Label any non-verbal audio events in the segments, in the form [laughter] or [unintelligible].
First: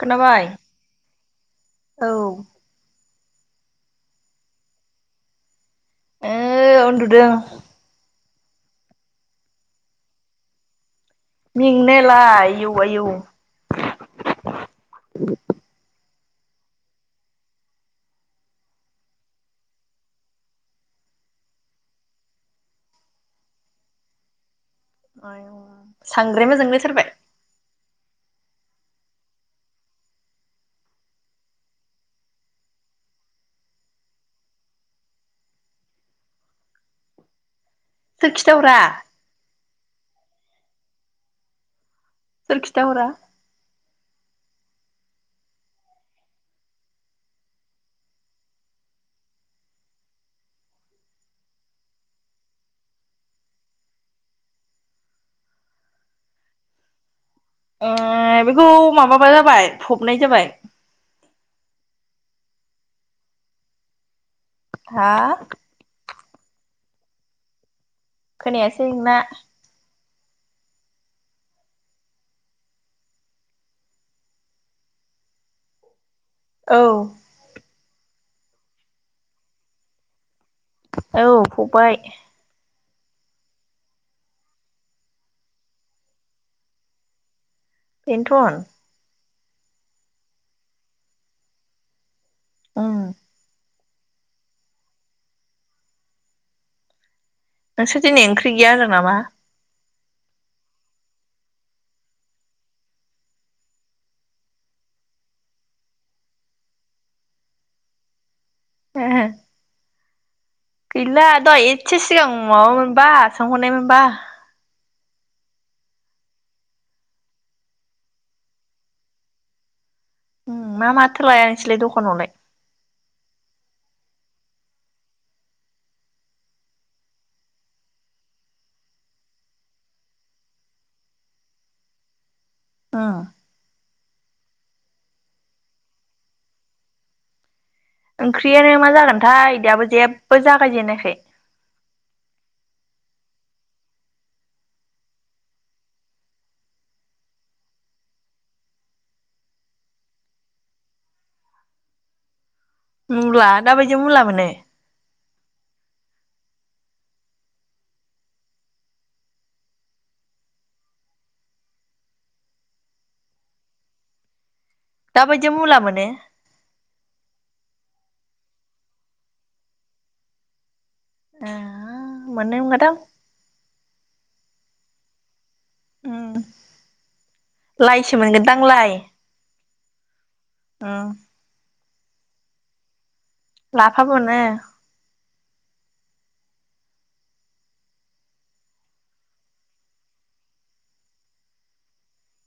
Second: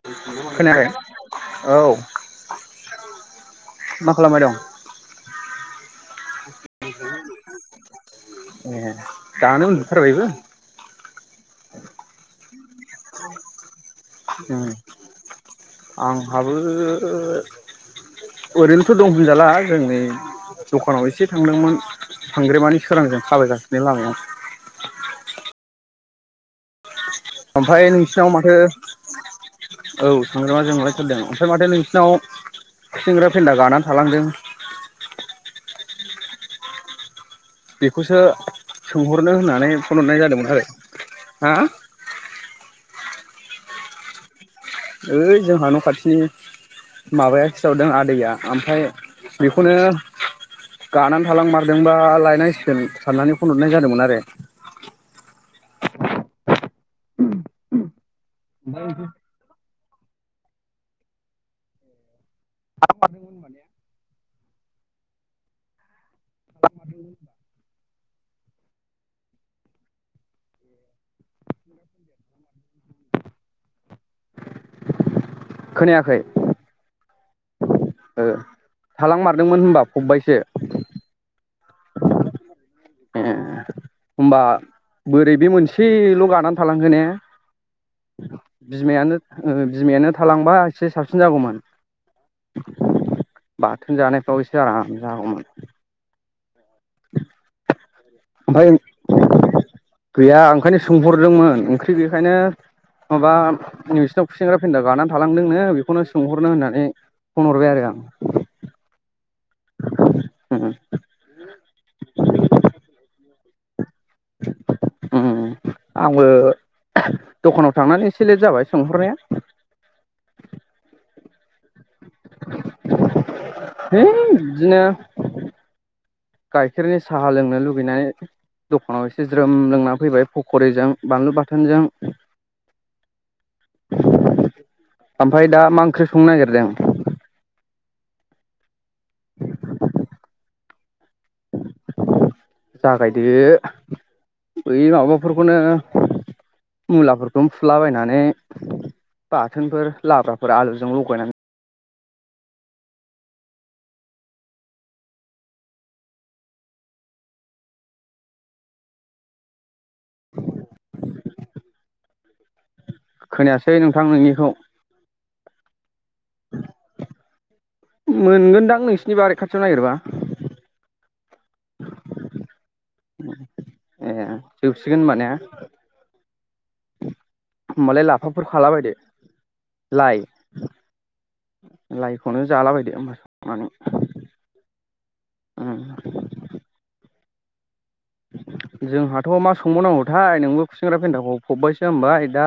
खोनाबाय खोनायाखै औ। मा खालामबाय दं? ओ उन्दु दों। ए दानो उन्दुथारबायबो? मेंनायालाय आयौ आयौ। उम। आंहाबो ओरैनोथ' दं होनजाला जोंनि दखानाव एसे थांदोंमोन सांग्रेमानि सोरांजों थाबायगासिनो लामायाव। सांग्रेमा जोंलायथारबाय? ओमफाय नोंसिनाव माथो औ सांग्रामा जोंलायथारदों ओमफ्राय माथो नोंसिनाव खुसेंग्रा फेन्दा गानानै थालांदों? बेखौसो सोर खिथाहरा सोंहरनो होननानै फनहरनाय जादोंमोन आरो। हा? सोरखिथा हरा? ओइ जोंहा न' खाथिनि माबाया खिथाहरदों आदैया ओमफ्राय बेखौनो गानानै थालां मारदोंबा लायनांसिगोन साननानै फनहरनाय जादोंमोन आरो। [unintelligible] बेखौ माबाबा जाबाय फबनाय जाबाय। [unintelligible] हा? [unintelligible] खोनायासै नोंना। खोनायाखै? औ। थालां मारदोंमोन होनबा? फबबबायसो औ फबबाय ए होनोमबा बोरै बे मोनसेल' गानानै थालांखो ने? पेन्थन बिमायानो ओ बिमायानो थालांबा एसे साबसिन जागौमोन। उम बाथोन जानायफ्राव एसे आराम जागौमोन। नोंसोर दिनै ओंख्रि ओमफ्राय गैया होनदों नामा? गैया ओंखायनो सोंहरदोंमोन ओंख्रि गैयैखायनो माबा नोंसिनाव खुसेंग्रा फेनदा गानानै थालांदोंनो बेखौनो सोंहरनो होननानै फन हरबाय आरो आं। हे हे [inaudible] गैला दहाय इदसे सिगां माबा मोनबा। सों हरनाय मोनबा। बा उम आंबो, दखानाव थांनानै एसे लेट जाबाय सोंहरनाया। मा माथ लाया? नोंसोरलाय दखानावलाय। हो बिदिनो गाइखेरनि साहा लोंनो लुगैनानै, दखानाव एसे ज्रोम लोंना फैबाय फख'रिजों बानलु बाथोनजों। [unintelligible] ओमफ्राय दा मा ओंख्रि संनो नागिरदों? ओंख्रियानो मा जागोनथाय? दाबो जेबो जागायजेनायखोय। जागायदो, बै माबाफोरखौनो, मुलाफोरखौनो फुलाबायनानै, बाथोनफोर लाब्राफोर आलुजों लगायनानै। मुला दाबायदि मुला मोनो? खोनायासै नोंथां नोंनिखौ। दाबायदि मुला मोनो? मोनगोनदां नोंसिनि बारि खाथियाव नागिरबा। आ मोननाय नोंला दां। ए जोबसिगोन होनबा ने उ होमबालाय लाफाफोर खालाबायदो, लाइ उम लाइखौनो जाला बायदो होमबा। संनानै लाभा मोनो। जोंहाथ' मा संबावनांगौथाय? नोंबो खुसेंग्रा फेन्दाखौ फबबायसो होनबाय दा।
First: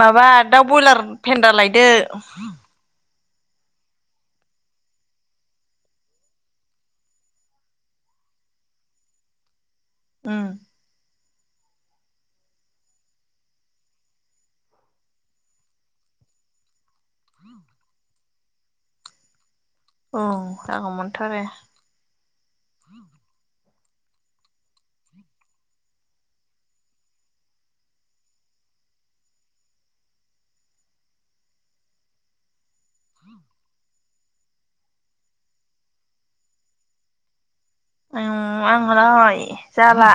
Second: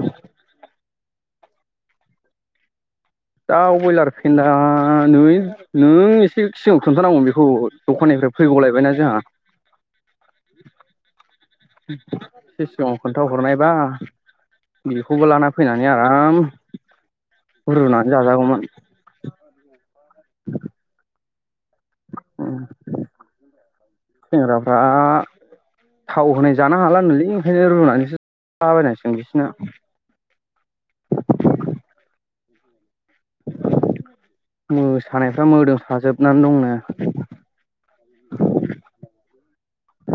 माबा दाउ ब्रयलार फेन्दा लायदो। दा बयलार फेन्दा न नों एसे सिगांआव खिन्थानांगौमोन बेखौ दखाननिफ्राय फैगलायबायना जोंहा। उम [unintelligible] [unintelligible] [unintelligible] औ जागौउ मोन थ आरो। औ। सेंग्राफ्रा थाव होनाय जानो हाला नलै, ओंखायनो रुनानैसो जालाबायनांसिगोन बिसना मोसानायफ्रा मोदोमसाजोबनानै दंनो। ओम [inaudible] आं जला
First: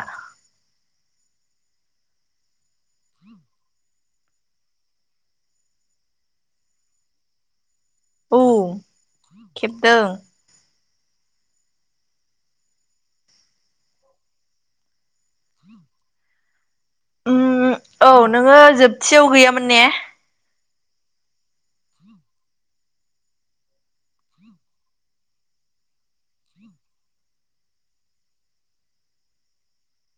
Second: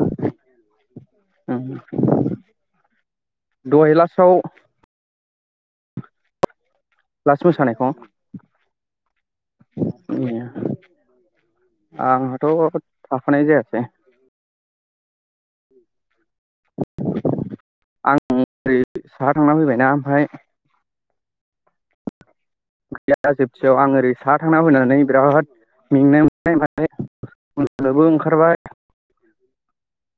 दहाय लासाव लास मोसानायखौ औ खेबदों आंहाथ' थाफानाय जायासै [inaudible] औ आं नोङो ओरै जोबथियाव गैयामोन ने जोबथियाव आं ओरै साहा थांना फैनानै बिराद मेंनाय मोननायनोबो [inaudible] ओंखारबाय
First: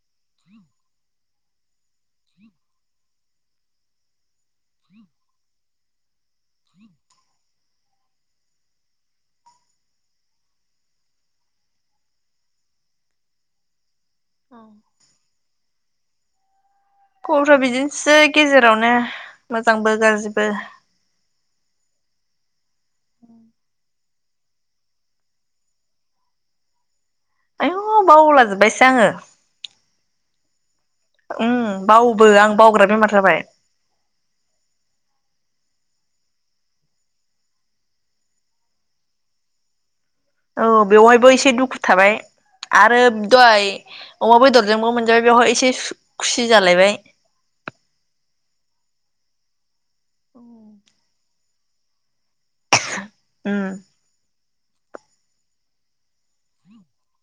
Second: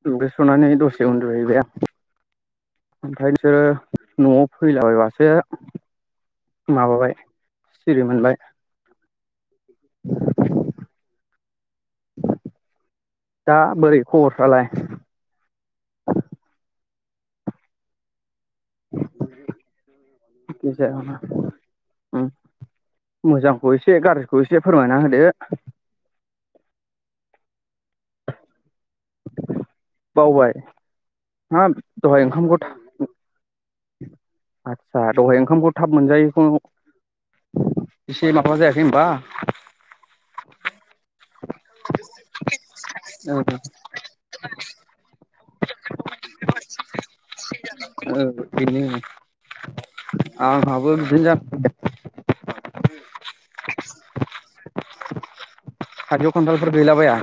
दुगैस'नानै दसे उन्दुहैबाय आं ओमफ्राय बिसोरो न'आव फैलाबायबासो माबाबाय सिरि मोनबाय दा बोरै हर जालाय खबरा बिदिनोसै। गेजेरावनो मोजांबो गाज्रिबो। गेजेरावनो उम मोजांखौ एसे गाज्रि खौ एसे फोरमायना होदो। आयौ बावलाजोबबायसो आङो। बावबाय। उम हाब दहाय बावबो आं ओंखामखौ बावग्रा बेमार जाबाय दहाय ओंखामखौ थाब मोनजाय एसे माबा जायाखै होनबा। औ बेवहायबो एसे दुखु थाबाय आरो ओ दहाय अमा बेदरजोंबो मोनजाबाय बेवहाय एसे खुसि जालायबाय। ओ बेनो आंहाबो [inaudible] उम। थाइजौ खन्थालफोर गैला बाया।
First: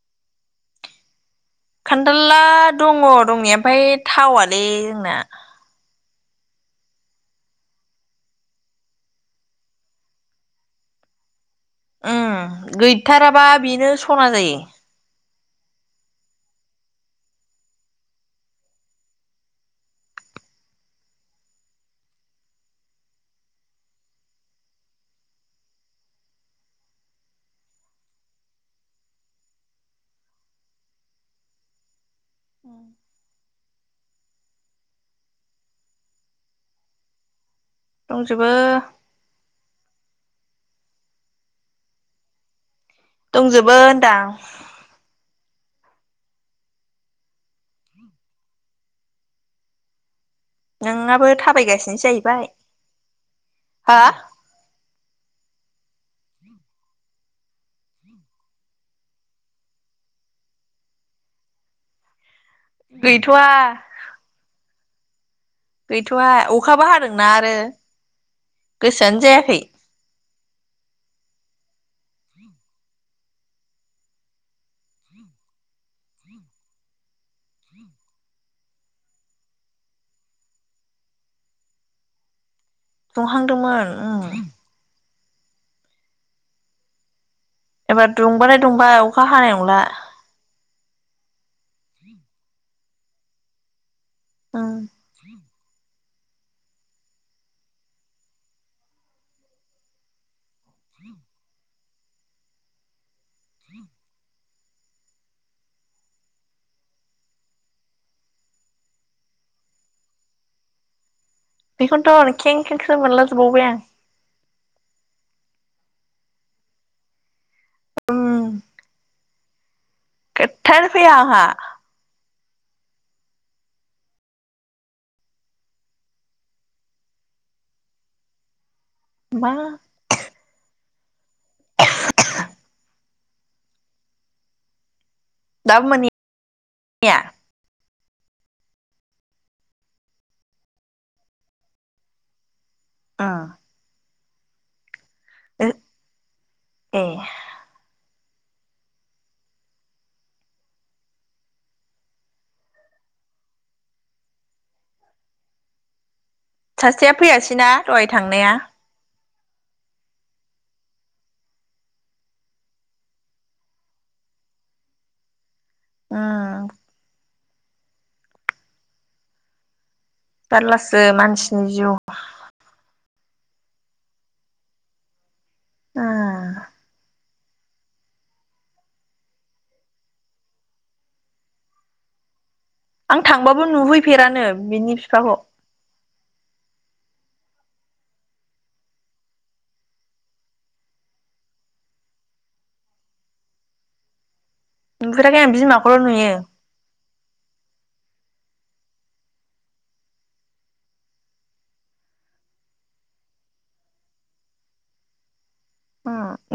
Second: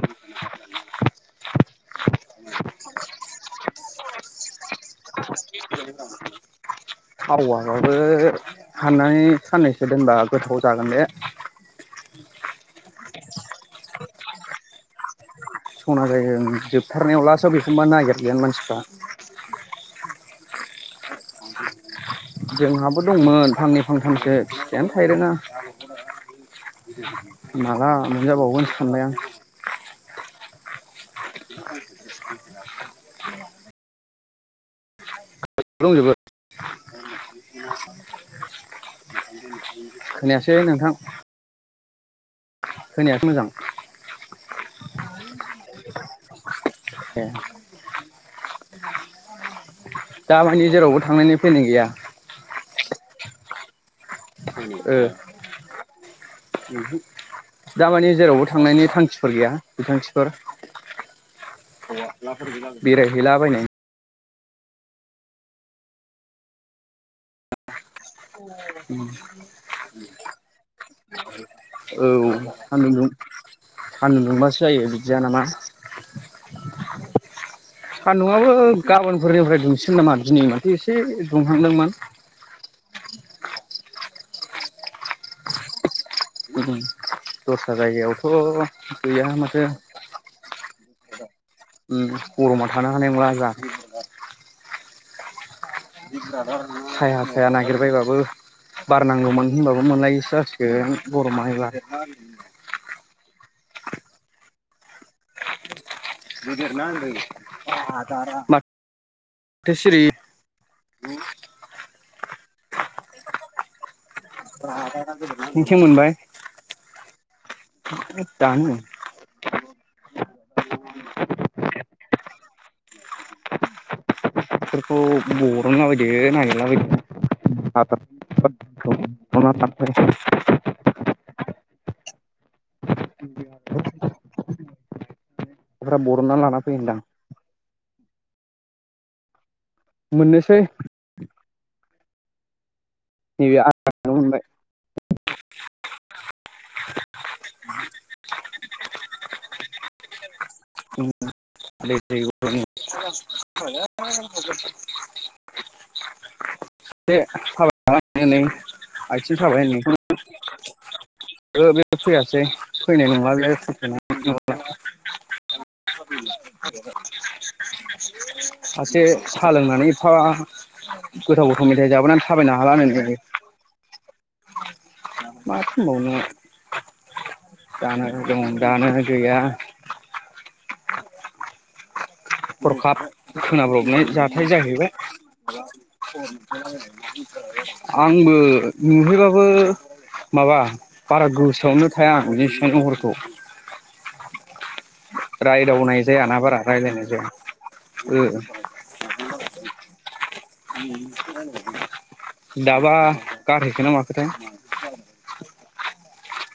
खान्थाल दङ दंनाय ओमफ्राय थावलै जोंना। थावआबो हाननानै साननैसो दोनबा गोथाव जागोन दे। उम गैयथाराबा बेनो सना जायो। सना जायो जोबथारनायाव लासो बेखौबा नागिरो मानसिफ्रा। जोंहाबो दंमोन फांनै फांथामसो फिथायानो थायनो रोआ माला मोनजाबावगोनो सानबाय आं। दंजोबो। दंजोबो। खोनायासै नोंथां। खोनायासै मोजां दंजोबो होनदां। ए। दा जेरावबो नोंहाबो थांनानै फ्लेनि गैया? थाबायगासिनोसो जाहैबाय हा ओ दामानि जेरावबो थांनायनि खान्थिफोर गैया बिथांखिफोर गैथ'वा बेरायहैलाबायनो। गैथ'आ अखाबो हादोंना आरो। गोसोआनो जायाखै। औ सान्दुं दुं सान्दुं दुंबासो जायो बिदिया नामा सान्दुंआबो गाबोनफोरनिफ्राय दुंसिगोन नामा दिनै माथो एसे दुंहांदोंमोन। दुंहांदोंमोन उम। उम [inaudible] दस्रा एबार दुंबाथाय जायगायावथ' दुंबाय अखा गैया हानाय माथो। नंला गरमा थानो हानाय नंला। उम। साया साया नागिरबायबाबो बार नांगौमोन होनबाबो मोनलायिसो जासिगोन। [inaudible] [inaudible] [inaudible] [unintelligible] बेखौनोथ' खें खेंसो मोनलाजोबावबाय आं नथिं मोनबाय उम दानो [unintelligible] खोथायानो फैया आंहा बेफोरखौ बरनला बायदो नागिरलाबायदो मा [unintelligible] दाबो मफ्राय बरनना लाना फै होनदां मोनहैया मोननोसै ओ न मोनबाय ए दै सासेया फैयासैना दहाय थांनाया सि थाबाय होनखौ बे फैयासै फैनाय नङा बे नङा उम [unintelligible] सासे साहा लोंनानै आ जारलासो गोथाव मानसिनि गोथाव मेथाइ जिउ उम जाबोनानै थाबायनो हाला नो [unintelligible] [unintelligible] दानो दं दानो गैया हरखाब आं थांबाबो खोनाब्रबनाय नुहैफेरानो जाथाय जाहैबाय बिनि बिफाखौ आंबो नुहैबाबो माबा बारा गोसोआवनो थाया आं जेसिबां न हरखौ नुफेराखै आं बिमाखौल' रायदावनाय नुयो जायाना बारा रायलायनाय जाया उ दाबा गारहैखोना ना माखोथाय?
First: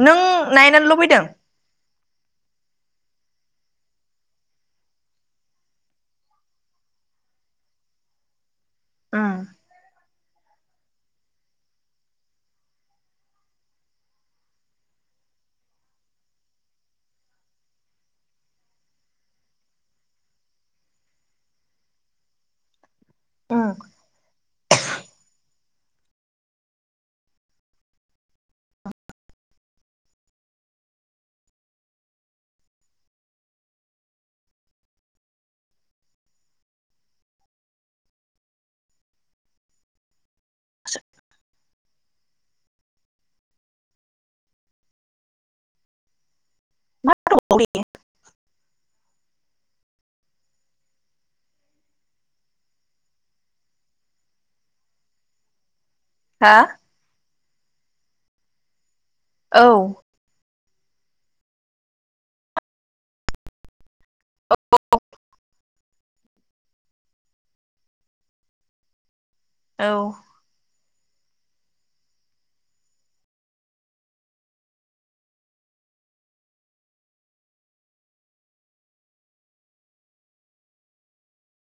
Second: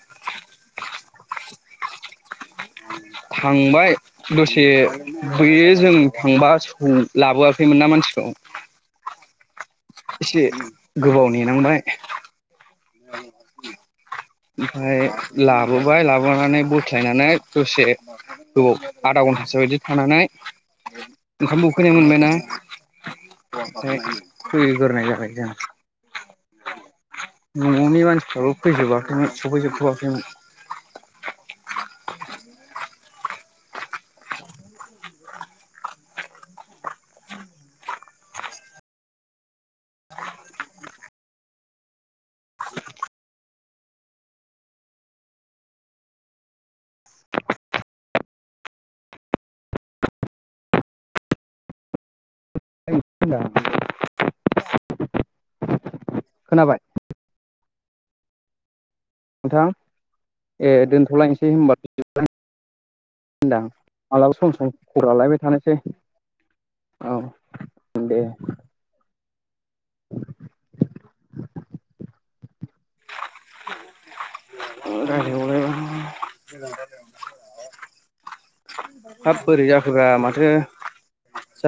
नों नायनानो लुबैदों थांबाय दसे बे जों थांबा लाबोआखैमोन ना मानसिखौ उं एसे गोबाव नेनांबाय ओमफफाय लाबोबाय लाबोनानै बोख्लायनानै दसे गोबाव आधा घन्टासो बायदि थानानै ओंखामबो उखैनाय मोनबायना उम [unintelligible] फैगोरनाय जानायसै आं ननि मानसिफ्राबो फैजोबाखैमोन सफैजोबथयाखैमोन [unintelligible] [unintelligible] मा [unintelligible] हा खोनाबाय? नोंथां औ ए दोनथलायसै होनबा [unintelligible] होनदां मालाबा सम सम खबर लालायबाय थानोसै औ दे औ [unintelligible] बोरै जाखोब्रा माथो